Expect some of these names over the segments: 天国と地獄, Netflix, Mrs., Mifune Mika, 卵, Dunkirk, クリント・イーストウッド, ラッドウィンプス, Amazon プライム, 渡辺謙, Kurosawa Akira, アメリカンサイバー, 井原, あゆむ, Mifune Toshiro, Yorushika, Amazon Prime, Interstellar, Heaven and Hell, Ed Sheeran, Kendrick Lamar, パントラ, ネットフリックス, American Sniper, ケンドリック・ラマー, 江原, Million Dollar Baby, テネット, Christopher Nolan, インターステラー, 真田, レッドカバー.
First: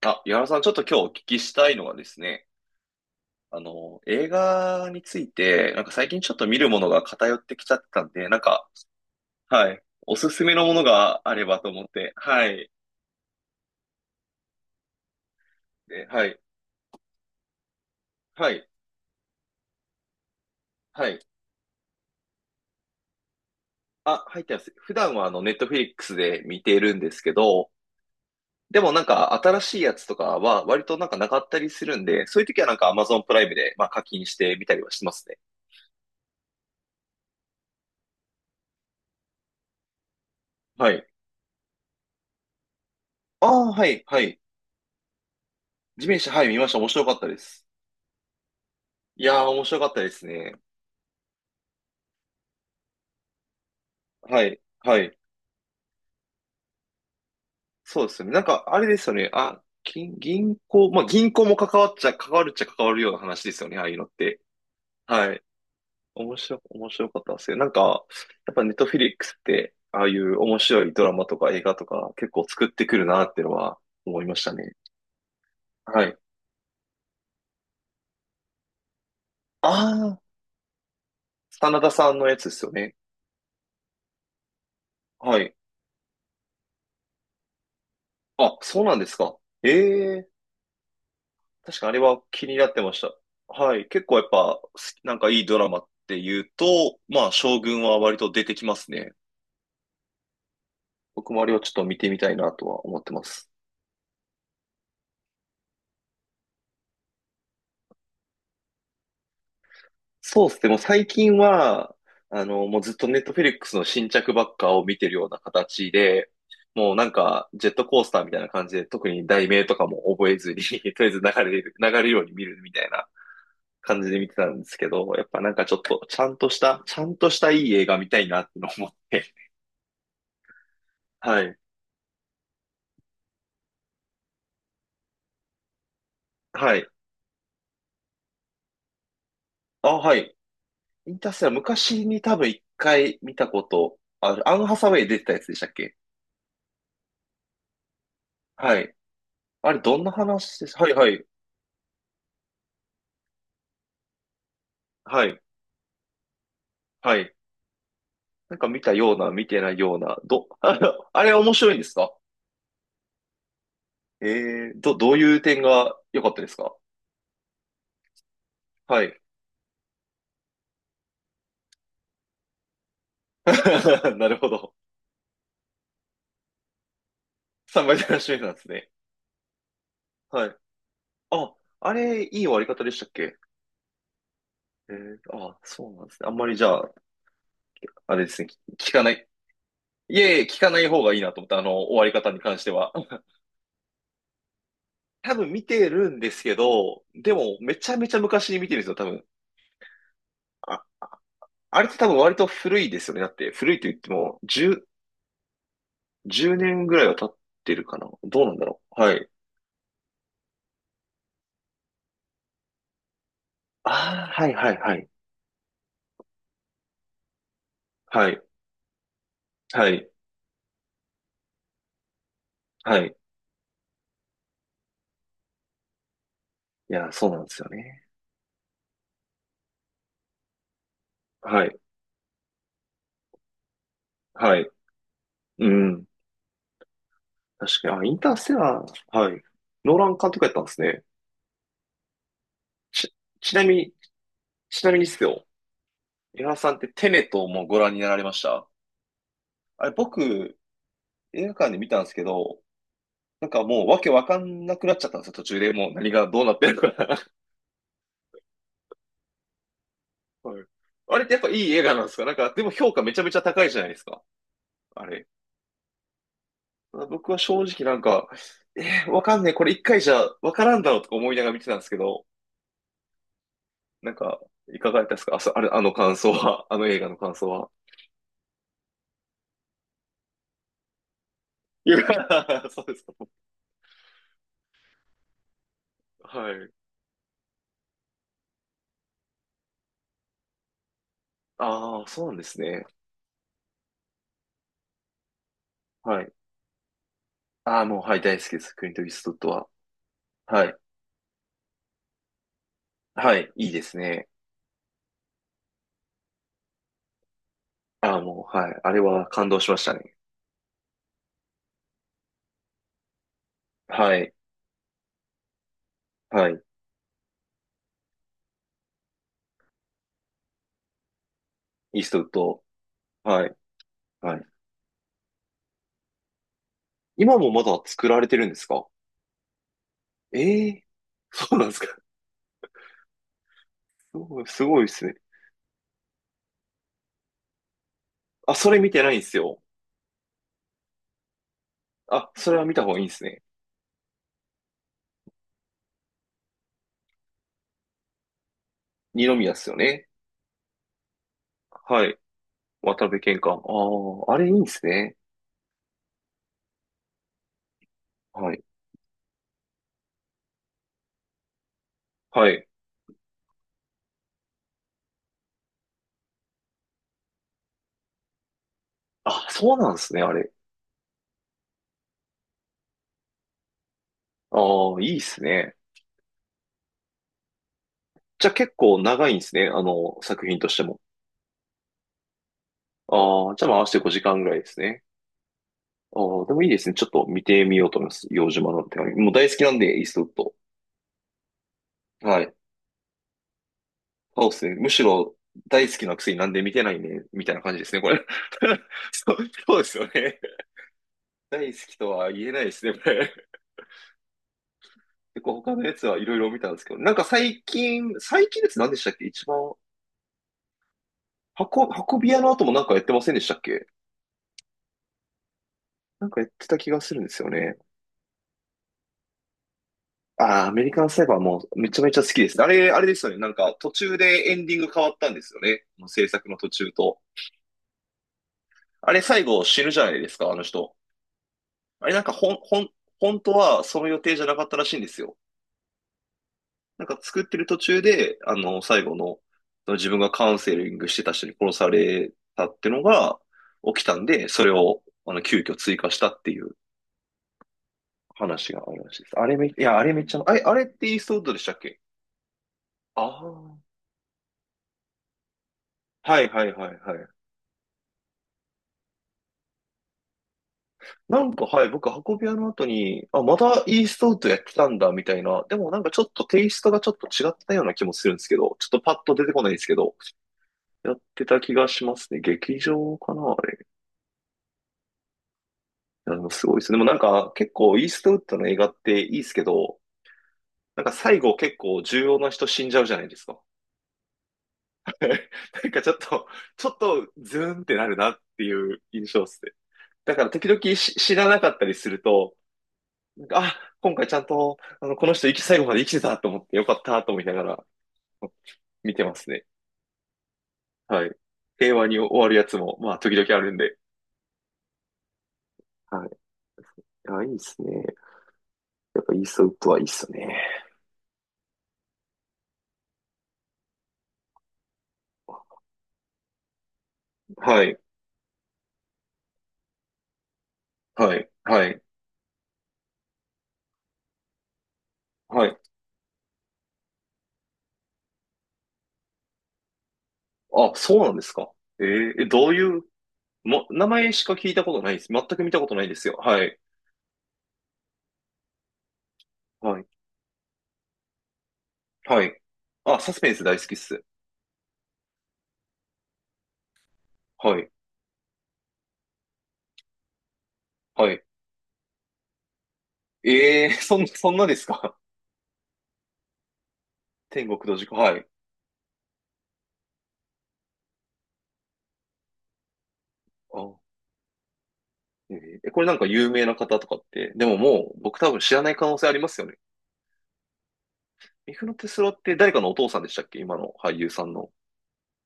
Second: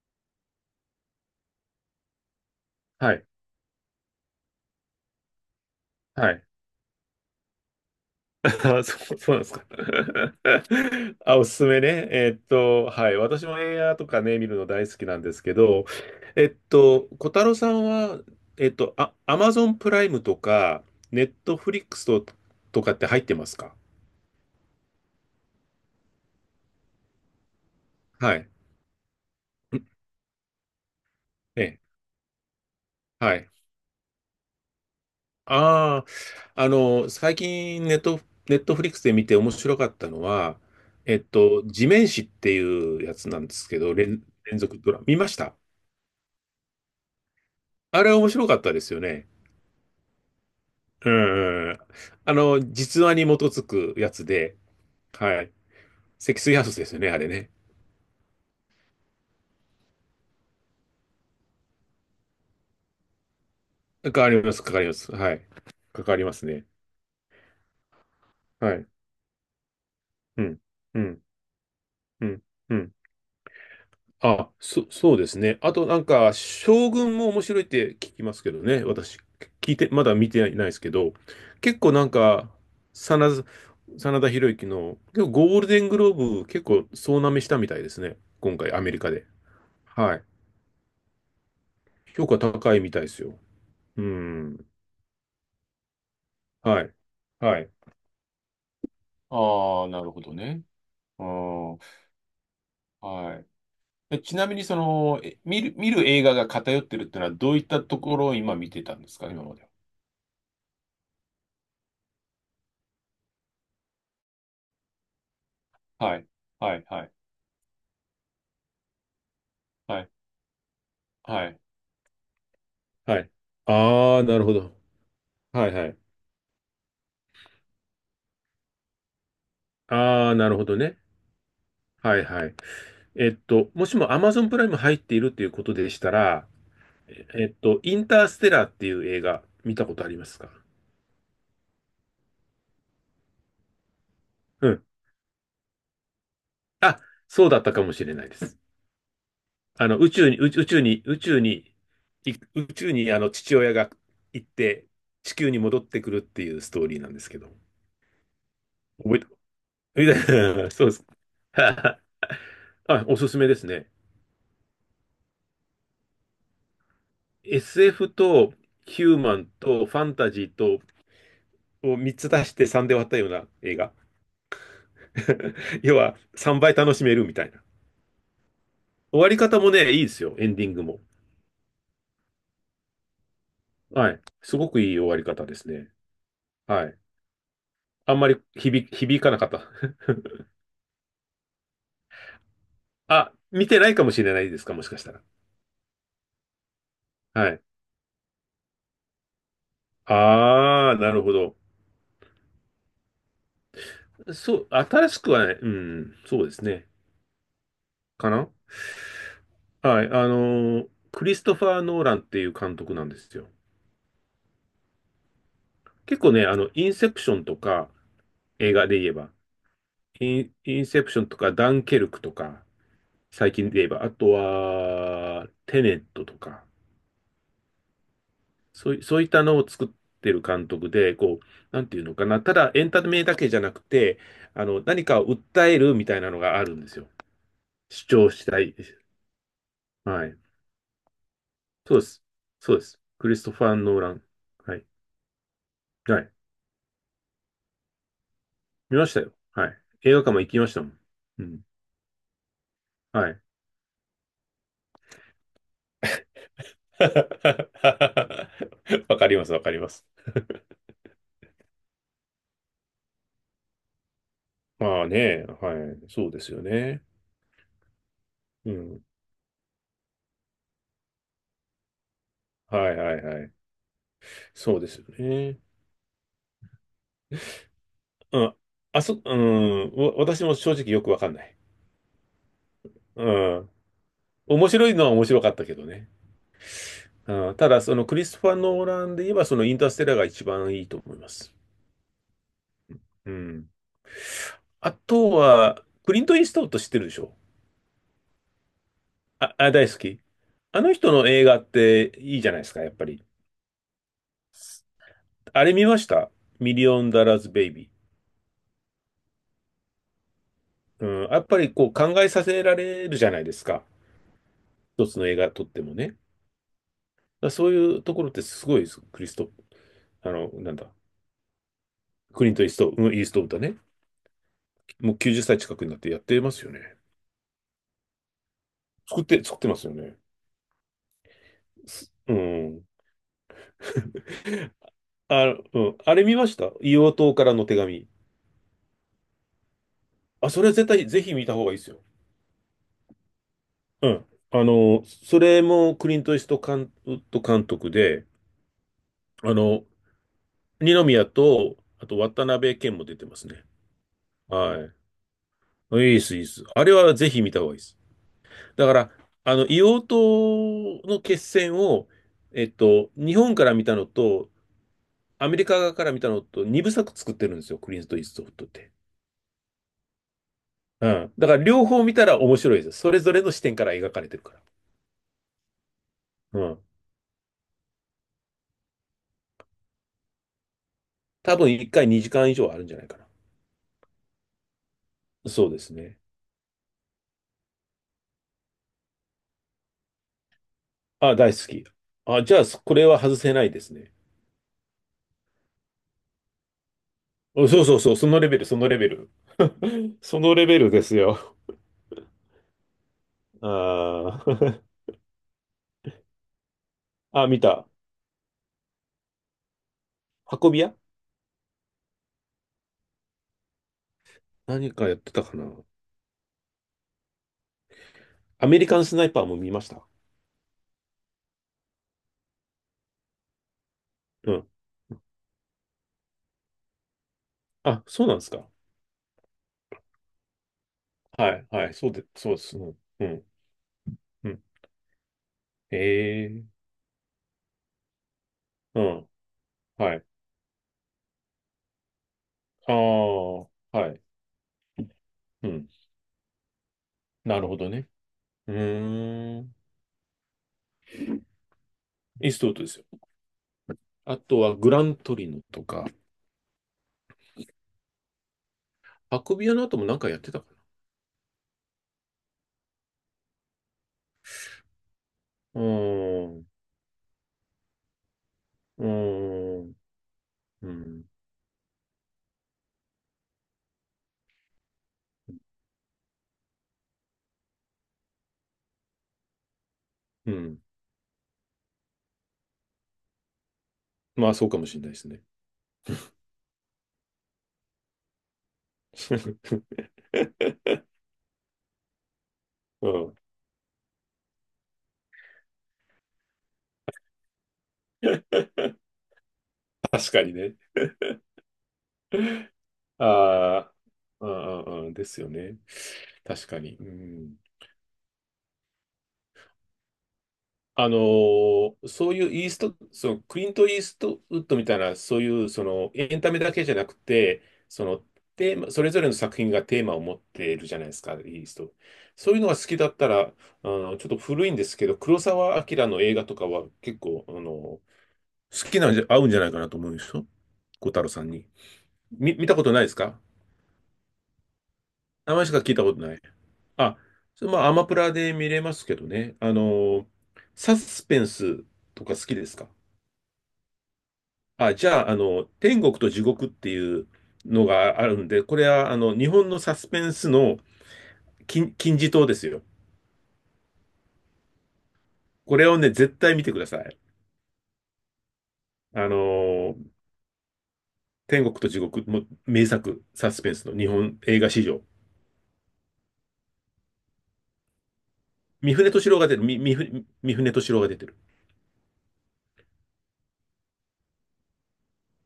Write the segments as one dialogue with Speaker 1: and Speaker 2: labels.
Speaker 1: あ、井原さん、ちょっと今日お聞きしたいのはですね、
Speaker 2: はい。
Speaker 1: 映画について、なんか最近ち
Speaker 2: は
Speaker 1: ょっ
Speaker 2: い。
Speaker 1: と見るものが偏ってきちゃってたんで、なん
Speaker 2: あ、
Speaker 1: か、
Speaker 2: そうなんです
Speaker 1: はい、おす
Speaker 2: か。
Speaker 1: すめのもの があ
Speaker 2: あ、
Speaker 1: れ
Speaker 2: おす
Speaker 1: ば
Speaker 2: す
Speaker 1: と
Speaker 2: め
Speaker 1: 思っ
Speaker 2: ね。
Speaker 1: て、はい、
Speaker 2: はい。私も映画とかね、見るの大好きなんですけど、
Speaker 1: で、はい、
Speaker 2: 小太郎さんは、
Speaker 1: はい、
Speaker 2: あ、アマゾンプライムとか、
Speaker 1: はい。
Speaker 2: ネットフリックスとかって入ってますか？
Speaker 1: あ、入ってます。普段はネットフリックスで見ているんですけど、
Speaker 2: はい。
Speaker 1: でもなんか新しいやつとかは割となんかなかった
Speaker 2: え
Speaker 1: り
Speaker 2: え、
Speaker 1: するんで、そういう時はなんか Amazon プ
Speaker 2: は
Speaker 1: ライ
Speaker 2: い。
Speaker 1: ムで、まあ、課金してみたりはしますね。
Speaker 2: ああ、最近ネットフリックスで見て面白かったのは、
Speaker 1: はい。
Speaker 2: 地面師っていうやつな
Speaker 1: あ
Speaker 2: んです
Speaker 1: あ、
Speaker 2: け
Speaker 1: は
Speaker 2: ど、
Speaker 1: い、はい。
Speaker 2: 連続ドラマ、見ました？
Speaker 1: 地面師、はい、見ました。面白かったです。
Speaker 2: あれは面白かったですよ
Speaker 1: い
Speaker 2: ね。
Speaker 1: やー、面白かったですね。
Speaker 2: うん。実話に基づくやつ
Speaker 1: は
Speaker 2: で、
Speaker 1: い、はい。
Speaker 2: はい。積水ハウスですよね、あれね。
Speaker 1: そうですよね。なんか、あれですよね。あ、金銀行、まあ、銀行も関わっちゃ、関わるっちゃ関わるような話ですよね。ああいうのっ
Speaker 2: かか
Speaker 1: て。
Speaker 2: ります、かかります。は
Speaker 1: はい。
Speaker 2: い。かかりますね。
Speaker 1: 面白かったですよ。なんか、やっぱネ
Speaker 2: は
Speaker 1: ット
Speaker 2: い。
Speaker 1: フィリックスって、ああいう
Speaker 2: う
Speaker 1: 面
Speaker 2: ん。
Speaker 1: 白い
Speaker 2: う
Speaker 1: ドラ
Speaker 2: ん。
Speaker 1: マとか映画とか
Speaker 2: う
Speaker 1: 結
Speaker 2: ん。
Speaker 1: 構作っ
Speaker 2: う
Speaker 1: て
Speaker 2: ん。
Speaker 1: くるなっていうのは思いまし
Speaker 2: あ、
Speaker 1: たね。
Speaker 2: そうですね。あとな
Speaker 1: は
Speaker 2: ん
Speaker 1: い。
Speaker 2: か、将軍も面白いって聞きますけどね。私、
Speaker 1: あ
Speaker 2: 聞いて、まだ
Speaker 1: あ、
Speaker 2: 見てないですけど、
Speaker 1: 真
Speaker 2: 結
Speaker 1: 田
Speaker 2: 構な
Speaker 1: さ
Speaker 2: ん
Speaker 1: んのやつで
Speaker 2: か、
Speaker 1: すよね。
Speaker 2: 真田、真田広之の、結構
Speaker 1: は
Speaker 2: ゴ
Speaker 1: い。
Speaker 2: ールデングローブ結構総なめしたみたいですね。
Speaker 1: あ、
Speaker 2: 今回、ア
Speaker 1: そう
Speaker 2: メ
Speaker 1: なん
Speaker 2: リ
Speaker 1: で
Speaker 2: カ
Speaker 1: す
Speaker 2: で。
Speaker 1: か。え
Speaker 2: はい。
Speaker 1: え、確かにあれは
Speaker 2: 評価
Speaker 1: 気になっ
Speaker 2: 高い
Speaker 1: て
Speaker 2: み
Speaker 1: ま
Speaker 2: た
Speaker 1: し
Speaker 2: いで
Speaker 1: た。
Speaker 2: すよ。
Speaker 1: はい。
Speaker 2: う
Speaker 1: 結構やっぱ、
Speaker 2: ん。
Speaker 1: すなんかいいドラマっていう
Speaker 2: はい。
Speaker 1: と、まあ、
Speaker 2: は
Speaker 1: 将
Speaker 2: い。
Speaker 1: 軍は割と出てきますね。
Speaker 2: ああ、なるほどね。あ
Speaker 1: 僕もあれをちょっ
Speaker 2: ー
Speaker 1: と見てみたいなとは思ってま
Speaker 2: はい。
Speaker 1: す。
Speaker 2: ちなみに、その、え見る、見る映画が偏ってるってのは、どういったところを今見てたんですか、今まで
Speaker 1: そうですね。もう最近は、もうずっとネットフェリックスの新着ばっかを見てるような形
Speaker 2: は。はい。
Speaker 1: で、
Speaker 2: はい、
Speaker 1: もう
Speaker 2: は
Speaker 1: なん
Speaker 2: い、
Speaker 1: か、ジェットコースターみたいな感じで、特に題名とか
Speaker 2: は
Speaker 1: も
Speaker 2: い、
Speaker 1: 覚えずに とりあえず
Speaker 2: はい。
Speaker 1: 流れるように見るみたいな
Speaker 2: はい。
Speaker 1: 感じ
Speaker 2: あ
Speaker 1: で
Speaker 2: あ、
Speaker 1: 見て
Speaker 2: なる
Speaker 1: た
Speaker 2: ほ
Speaker 1: んで
Speaker 2: ど。
Speaker 1: すけど、やっぱなんか
Speaker 2: は
Speaker 1: ち
Speaker 2: い
Speaker 1: ょっ
Speaker 2: はい。
Speaker 1: と、ちゃんとしたいい映画見たいなってのを思って、
Speaker 2: ああ、なるほどね。
Speaker 1: はい。
Speaker 2: はいはい。もしも Amazon プライム入っているっていうことでしたら、
Speaker 1: はい。
Speaker 2: インターステラーっていう映画見たこ
Speaker 1: あ、
Speaker 2: とあ
Speaker 1: は
Speaker 2: りま
Speaker 1: い。
Speaker 2: すか？
Speaker 1: インターステラー、昔に多分一回見たことある。アン・
Speaker 2: う
Speaker 1: ハ
Speaker 2: ん。
Speaker 1: サウェイ出てたやつでしたっけ？
Speaker 2: あ、そうだったかもしれないです。
Speaker 1: はい。あれ、
Speaker 2: あ
Speaker 1: ど
Speaker 2: の、
Speaker 1: ん
Speaker 2: 宇
Speaker 1: な
Speaker 2: 宙に、宇
Speaker 1: 話
Speaker 2: 宙
Speaker 1: で
Speaker 2: 宇
Speaker 1: す？
Speaker 2: 宙
Speaker 1: はい、
Speaker 2: に、
Speaker 1: は
Speaker 2: 宇
Speaker 1: い。
Speaker 2: 宙に、宇宙にあの父親が行って、
Speaker 1: は
Speaker 2: 地
Speaker 1: い、
Speaker 2: 球に戻ってくるっていうストーリーなん
Speaker 1: は
Speaker 2: です
Speaker 1: い。
Speaker 2: けど。
Speaker 1: なんか見たよ
Speaker 2: 覚
Speaker 1: う
Speaker 2: えて、
Speaker 1: な、見てないよう な。
Speaker 2: 覚えて
Speaker 1: あ
Speaker 2: そう
Speaker 1: れ、
Speaker 2: です。
Speaker 1: あれ面白いんで すか？
Speaker 2: あ、おすすめですね。
Speaker 1: えー、どういう点が良かったですか？
Speaker 2: SF と
Speaker 1: は
Speaker 2: ヒュー
Speaker 1: い。
Speaker 2: マンとファンタジーとを3つ出して3で割ったような映画。
Speaker 1: なるほど。
Speaker 2: 要は3倍楽しめるみたいな。
Speaker 1: 三倍楽しみなんですね。
Speaker 2: 終わり方もね、いいですよ。
Speaker 1: は
Speaker 2: エ
Speaker 1: い。
Speaker 2: ンディングも。
Speaker 1: あ、あれ、いい終わり方でしたっけ？
Speaker 2: はい。すごく
Speaker 1: え
Speaker 2: いい終わ
Speaker 1: ー、
Speaker 2: り方で
Speaker 1: あ、
Speaker 2: す
Speaker 1: そ
Speaker 2: ね。
Speaker 1: うなんですね。あんまりじゃ
Speaker 2: は
Speaker 1: あ、
Speaker 2: い。あ
Speaker 1: あ
Speaker 2: ん
Speaker 1: れ
Speaker 2: ま
Speaker 1: で
Speaker 2: り
Speaker 1: すね、聞かな
Speaker 2: 響
Speaker 1: い。
Speaker 2: かなかった。
Speaker 1: いえいえ、聞かない方がいいなと思った、終わり方に関しては。
Speaker 2: あ、見てないかもしれないですか、もしかしたら。
Speaker 1: 多分見てるんですけど、で
Speaker 2: は
Speaker 1: も
Speaker 2: い。
Speaker 1: めちゃめちゃ昔に見てるんですよ、多分。あ、
Speaker 2: ああ、なるほど。
Speaker 1: あれって多分割と古いですよね。だって古いと言っても
Speaker 2: そう、
Speaker 1: 10、
Speaker 2: 新しくはない。うん、そうです
Speaker 1: 年
Speaker 2: ね。
Speaker 1: ぐらいは経ってるかな。
Speaker 2: か
Speaker 1: どう
Speaker 2: な
Speaker 1: なんだろう。はい。
Speaker 2: はい。クリストファー・ノーランっていう監督なんですよ。
Speaker 1: ああ、はいはいはい。
Speaker 2: 結構ね、インセプションとか、
Speaker 1: はい。
Speaker 2: 映画で言えば、
Speaker 1: はい。
Speaker 2: インセプションとか、ダンケルクとか、
Speaker 1: はい。
Speaker 2: 最近で言えば、あとは、テネットとか、
Speaker 1: いや、そうなんですよね。
Speaker 2: そういったのを作ってる監督で、こ
Speaker 1: は
Speaker 2: う、
Speaker 1: い。
Speaker 2: なんていうのかな、ただエンタメだけじゃなくて、
Speaker 1: はい。
Speaker 2: 何かを訴
Speaker 1: う
Speaker 2: える
Speaker 1: ん。
Speaker 2: みたいなのがあるんですよ。
Speaker 1: 確か
Speaker 2: 主
Speaker 1: に。あ、イン
Speaker 2: 張
Speaker 1: ター
Speaker 2: し
Speaker 1: ステ
Speaker 2: たい。
Speaker 1: ラー。はい。ノーラン
Speaker 2: は
Speaker 1: 監
Speaker 2: い。
Speaker 1: 督やったんですね。
Speaker 2: そうです。そうです。
Speaker 1: ち、
Speaker 2: クリスト
Speaker 1: ちな
Speaker 2: ファ
Speaker 1: み
Speaker 2: ー・
Speaker 1: に、
Speaker 2: ノーラン。は
Speaker 1: ち
Speaker 2: い。
Speaker 1: なみにですよ。
Speaker 2: はい。
Speaker 1: 江原さんってテネットもご覧になられました？
Speaker 2: 見ましたよ。はい。
Speaker 1: あれ、
Speaker 2: 映画館も行
Speaker 1: 僕、
Speaker 2: きましたもん。う
Speaker 1: 映画
Speaker 2: ん。
Speaker 1: 館で見たんですけど、
Speaker 2: はい。
Speaker 1: なんかもうわけわかんなくなっちゃったんですよ、途中で。もう何がどうなってるか。
Speaker 2: わかります、わかります。
Speaker 1: はい。あれってやっぱいい映画なんですか？なんか、でも評価めちゃめちゃ高いじゃないですか。
Speaker 2: ま
Speaker 1: あ
Speaker 2: あ
Speaker 1: れ。
Speaker 2: ね、はい、そうですよね。
Speaker 1: 僕は正直なんか、
Speaker 2: うん。
Speaker 1: えーわかんねえ、これ一回じゃわからんだろうとか思いながら見てたんですけど、
Speaker 2: はいはいはい。
Speaker 1: なんか、
Speaker 2: そ
Speaker 1: い
Speaker 2: うで
Speaker 1: か
Speaker 2: す
Speaker 1: がだ
Speaker 2: よ
Speaker 1: ったですか？あ、そ
Speaker 2: ね。
Speaker 1: あれ、あの感想は、あの映画の感想は。
Speaker 2: うん。うん、私も正直よくわかんない。
Speaker 1: いや、そうですか。
Speaker 2: うん。面白いのは面白かったけどね。
Speaker 1: はい。
Speaker 2: うん、ただ、そのクリストファー・ノーランで言えば、そのインターステラーが一番いいと思います。
Speaker 1: ああ、そうなんですね。
Speaker 2: うん。あとは、クリ
Speaker 1: は
Speaker 2: ン
Speaker 1: い。
Speaker 2: ト・イーストウッド知ってるでしょ？
Speaker 1: ああ、もう、はい、大好きです。クリント・イーストウッド
Speaker 2: あ、
Speaker 1: は。
Speaker 2: あ、大好き。
Speaker 1: はい。
Speaker 2: あの人の映画っていいじゃないですか、やっぱり。
Speaker 1: はい、いいですね。
Speaker 2: あれ見ました？ミリオンダラーズ・ベイビ
Speaker 1: ああ、もう、はい。あれは感動しましたね。
Speaker 2: ー。うん、やっぱりこう考えさせられるじゃないですか。
Speaker 1: はい。
Speaker 2: 一つの映画撮ってもね。だか
Speaker 1: はい。
Speaker 2: らそういうところってすごいです。クリスト、あの、なんだ。
Speaker 1: イーストウッ
Speaker 2: クリン
Speaker 1: ド。
Speaker 2: ト・イースト、うんイーストウ
Speaker 1: は
Speaker 2: ッ
Speaker 1: い。
Speaker 2: ドね。
Speaker 1: はい。
Speaker 2: もう90歳近くになってやってますよね。
Speaker 1: 今もまだ作られてるんですか？
Speaker 2: 作ってますよね。
Speaker 1: ええー、そうなんですか。
Speaker 2: すうん。
Speaker 1: す ごいですね。
Speaker 2: あ、うん、あれ見ました？硫黄島からの手紙。
Speaker 1: あ、それ見てないんですよ。
Speaker 2: あ、それは絶対、ぜひ見た方がいいですよ。
Speaker 1: あ、それは見た方がいいんですね。
Speaker 2: うん。それもクリント・イースト監、ウッド監督で、
Speaker 1: 二宮
Speaker 2: あ
Speaker 1: っすよ
Speaker 2: の、
Speaker 1: ね。
Speaker 2: 二宮と、
Speaker 1: は
Speaker 2: あと
Speaker 1: い。
Speaker 2: 渡辺謙
Speaker 1: 渡
Speaker 2: も出
Speaker 1: 辺
Speaker 2: てま
Speaker 1: 謙
Speaker 2: す
Speaker 1: 寛。
Speaker 2: ね。
Speaker 1: ああ、あれいいんで
Speaker 2: は
Speaker 1: すね。
Speaker 2: い。いいです、いいです。あれはぜひ見た方がいいです。
Speaker 1: はい。
Speaker 2: だから、硫黄島の決戦を、
Speaker 1: はい。
Speaker 2: 日本から見たのと、アメリカ側から見たのと、二部作作ってるんですよ、クリント・イーストウッドって。
Speaker 1: あ、そうなんですね、あれ。
Speaker 2: うん。だから、両方見たら面白いです。それぞれの視点から描かれてるか
Speaker 1: ああ、いいですね。
Speaker 2: ら。うん。
Speaker 1: じゃあ結構長いんですね、作品としても。
Speaker 2: 多分、一回2時間以上あるんじゃないかな。
Speaker 1: ああ、じゃあまあ合わせて5時間ぐらいですね。
Speaker 2: そうですね。
Speaker 1: ああ、でもいいですね。ちょっと見てみようと思います。洋島の手紙。もう大好きなんで、イーストウッド。
Speaker 2: あ、大好き。
Speaker 1: は
Speaker 2: あ、
Speaker 1: い。
Speaker 2: じゃあ、これは外せないですね。
Speaker 1: そうですね。むしろ大好きなくせになんで見てないね、みたいな
Speaker 2: お
Speaker 1: 感じ
Speaker 2: そ
Speaker 1: で
Speaker 2: う
Speaker 1: す
Speaker 2: そ
Speaker 1: ね、
Speaker 2: う
Speaker 1: こ
Speaker 2: そう、
Speaker 1: れ。
Speaker 2: そのレベル、そのレベ ル。
Speaker 1: そう、そうですよ
Speaker 2: そ
Speaker 1: ね。
Speaker 2: のレベルですよ。
Speaker 1: 大好きとは言えないですね、これ。
Speaker 2: あー
Speaker 1: 結構他のやつはいろいろ見たんですけど、なんか
Speaker 2: あ、見た。
Speaker 1: 最近です。何でしたっけ一番、
Speaker 2: 運び屋
Speaker 1: 箱、運び屋の後もなんかやってませんでしたっけ？
Speaker 2: 何かやってたかな。
Speaker 1: なんかやってた気がするんですよね。
Speaker 2: アメリカンスナイパーも見ました。
Speaker 1: ああ、アメリカンサイバーもめちゃめちゃ好きですね。あれ、あれですよね。なんか途中で
Speaker 2: う
Speaker 1: エン
Speaker 2: ん。
Speaker 1: ディング変わったんですよね。制作の途中と。
Speaker 2: あ、そうなんですか。
Speaker 1: あれ最後死ぬじゃないですか、あの人。
Speaker 2: はい、はい、
Speaker 1: あれなんか
Speaker 2: そ
Speaker 1: ほ
Speaker 2: う
Speaker 1: ん、
Speaker 2: です。
Speaker 1: ほ
Speaker 2: う
Speaker 1: ん、
Speaker 2: ん、う
Speaker 1: 本
Speaker 2: ん、
Speaker 1: 当はその予定じゃ
Speaker 2: う
Speaker 1: な
Speaker 2: ん。
Speaker 1: かったらしいんですよ。
Speaker 2: ええ
Speaker 1: なんか作ってる途中で、
Speaker 2: う
Speaker 1: 最後
Speaker 2: ん、
Speaker 1: の、自
Speaker 2: は
Speaker 1: 分
Speaker 2: い。
Speaker 1: がカウンセリングしてた人に殺されたって
Speaker 2: あ
Speaker 1: のが
Speaker 2: あ、
Speaker 1: 起き
Speaker 2: は
Speaker 1: た
Speaker 2: い。
Speaker 1: んで、それを、急
Speaker 2: う
Speaker 1: 遽
Speaker 2: ん。
Speaker 1: 追加したっていう
Speaker 2: なるほどね。
Speaker 1: 話
Speaker 2: う
Speaker 1: があるらしいです。あれ
Speaker 2: ー
Speaker 1: め、い
Speaker 2: ん。
Speaker 1: や、あれめっちゃ、あれってイーストウッドでしたっけ？
Speaker 2: イーストウッドですよ。
Speaker 1: ああー。
Speaker 2: あとはグラントリノとか、
Speaker 1: はいはいはいはい。
Speaker 2: 運び屋の後も何かやってたか
Speaker 1: なんか、はい、僕、運び屋の後に、あ、またイーストウッドやってたんだ、みたいな。で
Speaker 2: な。う
Speaker 1: もなんかちょっと
Speaker 2: ー
Speaker 1: テ
Speaker 2: ん。
Speaker 1: イストがちょっと違ったような気もするんですけど、ちょっと
Speaker 2: う
Speaker 1: パッと出てこないで
Speaker 2: ー
Speaker 1: すけ
Speaker 2: ん。
Speaker 1: ど、
Speaker 2: う
Speaker 1: やっ
Speaker 2: ん。
Speaker 1: てた気がしますね。劇場かな、あれ。いや、でもすごいですね。でもなんか結構イーストウッドの映画っていいですけど、
Speaker 2: うん。
Speaker 1: なんか最後結構重要な人死んじゃうじゃないですか。
Speaker 2: まあ、そうかもしれないですね。
Speaker 1: なんかちょっと、ちょっとズーンってなるなっていう印象ですね。だから時々し知らなかったりすると、
Speaker 2: うん。
Speaker 1: なんかあ、今回ちゃんと、この人生き、最後まで生きてたと思ってよかったと思いながら見てますね。
Speaker 2: 確かにね。
Speaker 1: はい。平和に終わるやつも、まあ時々あるん
Speaker 2: ああ、
Speaker 1: で。
Speaker 2: うんうんうん。ですよね。
Speaker 1: はい。
Speaker 2: 確かに。う
Speaker 1: あ、いい
Speaker 2: ん。
Speaker 1: っすね。やっぱイーストウッドはいいっすね。
Speaker 2: あのーそういうイースト、そのクリント・イーストウッドみたいな、そういうそのエンタメだけじゃなくて、
Speaker 1: はい、
Speaker 2: そのテーマ、それぞれの作品がテーマを持っているじゃないです
Speaker 1: は
Speaker 2: か、イ
Speaker 1: い、
Speaker 2: ース
Speaker 1: は
Speaker 2: ト。
Speaker 1: い、
Speaker 2: そういうのが好きだったら、ちょっと古いんですけど、黒
Speaker 1: はい。
Speaker 2: 澤明の映画とかは結構、好きなんじゃ、合うんじゃないかなと思うんですよ。
Speaker 1: あ、
Speaker 2: 小
Speaker 1: そ
Speaker 2: 太
Speaker 1: う
Speaker 2: 郎
Speaker 1: なんで
Speaker 2: さん
Speaker 1: す
Speaker 2: に。
Speaker 1: か。えーえ
Speaker 2: 見
Speaker 1: どう
Speaker 2: たこと
Speaker 1: い
Speaker 2: な
Speaker 1: う、
Speaker 2: いですか？
Speaker 1: も、名前しか聞いたことないです。全
Speaker 2: 名
Speaker 1: く
Speaker 2: 前
Speaker 1: 見
Speaker 2: しか
Speaker 1: たこ
Speaker 2: 聞い
Speaker 1: と
Speaker 2: た
Speaker 1: ない
Speaker 2: こ
Speaker 1: で
Speaker 2: と
Speaker 1: す
Speaker 2: な
Speaker 1: よ。
Speaker 2: い。
Speaker 1: はい、
Speaker 2: あ、それまあ、アマプラで見れますけどね。
Speaker 1: はい、
Speaker 2: サスペンスとか
Speaker 1: は
Speaker 2: 好き
Speaker 1: い。
Speaker 2: ですか？
Speaker 1: あ、サスペンス大好きっす。
Speaker 2: あ、じゃあ、天国と地獄っていう
Speaker 1: は
Speaker 2: の
Speaker 1: い、
Speaker 2: があるんで、これは、日本のサスペンスの
Speaker 1: はい。
Speaker 2: 金字塔ですよ。
Speaker 1: えー、そんなですか。
Speaker 2: これをね、絶対見てください。
Speaker 1: 天国と地獄、はい。
Speaker 2: あの、天国と地獄も名作、サスペンスの
Speaker 1: あ、
Speaker 2: 日本映画史上。
Speaker 1: えーこれなんか有名な方とかって、でももう僕多分知らな
Speaker 2: 三
Speaker 1: い可
Speaker 2: 船
Speaker 1: 能性
Speaker 2: 敏
Speaker 1: あり
Speaker 2: 郎が
Speaker 1: ま
Speaker 2: 出
Speaker 1: す
Speaker 2: る、
Speaker 1: よね。
Speaker 2: み、みふ、三船敏郎が出てる。
Speaker 1: ミフノテスロって誰かのお父さんでしたっけ？今の俳優さんの。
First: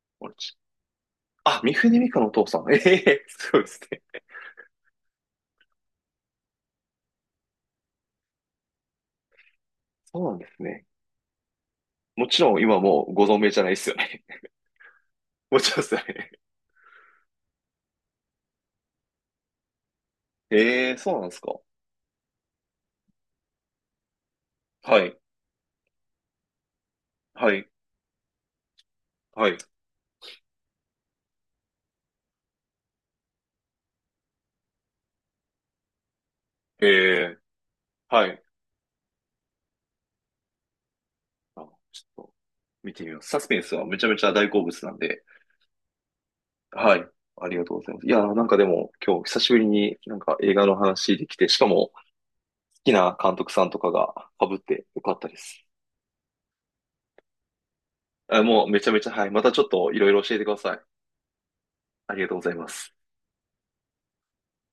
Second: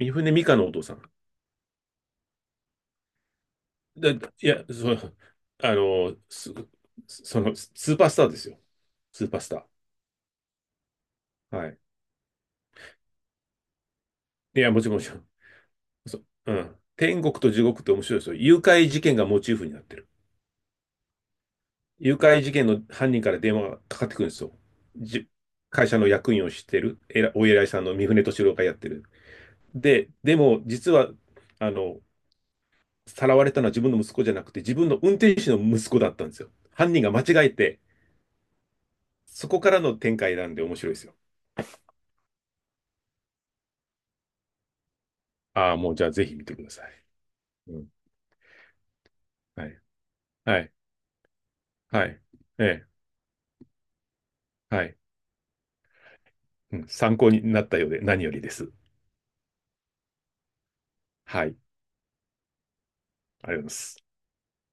Speaker 2: 三
Speaker 1: あ
Speaker 2: 船
Speaker 1: れ
Speaker 2: 美
Speaker 1: ち、
Speaker 2: 佳のお父さん。
Speaker 1: あ、ミフネミカのお父さん。ええすごい ですね。
Speaker 2: だいや、そう、あの、す、その、スーパースターですよ。スーパースタ
Speaker 1: そうなんですね。
Speaker 2: ー。はい。
Speaker 1: もちろん今もうご存命じゃないですよね。
Speaker 2: いや、もちろん、もちろん。
Speaker 1: もちろんですね。
Speaker 2: そう、うん。天国と地獄って面白いですよ。誘拐事件がモチーフになってる。
Speaker 1: ええ、そうなんですか。
Speaker 2: 誘拐事件の犯人から電話がかかってくるんですよ。
Speaker 1: はい、
Speaker 2: じ、会社の役員をしてる、お
Speaker 1: は
Speaker 2: 偉い
Speaker 1: い、
Speaker 2: さんの三船敏郎がやってる。
Speaker 1: はい。
Speaker 2: でも、実は、あの、さらわれたのは自分の息子じゃなくて、自分の運転手の息子だったんですよ。
Speaker 1: え
Speaker 2: 犯人が間
Speaker 1: え、
Speaker 2: 違えて、
Speaker 1: はい。
Speaker 2: そこからの展開なんで面白いですよ。
Speaker 1: あ、ちょっと見てみます。サスペンスはめちゃめちゃ大好物なんで、
Speaker 2: ああ、もうじゃあぜひ見てください。
Speaker 1: はい。ありがと
Speaker 2: う
Speaker 1: うご
Speaker 2: ん。
Speaker 1: ざいます。いやー、なんかでも今日久しぶり
Speaker 2: はい。
Speaker 1: になんか映
Speaker 2: は
Speaker 1: 画
Speaker 2: い。
Speaker 1: の話できて、しかも好
Speaker 2: はい。ええ。
Speaker 1: きな監督さんとかが被っ
Speaker 2: は
Speaker 1: て
Speaker 2: い。
Speaker 1: よかったです。
Speaker 2: うん。参考になったようで何より
Speaker 1: あ、
Speaker 2: で
Speaker 1: もう
Speaker 2: す。
Speaker 1: めちゃめちゃ、はい。またちょっといろいろ教えてください。
Speaker 2: はい。
Speaker 1: ありがとうございます。
Speaker 2: ありがとうございます。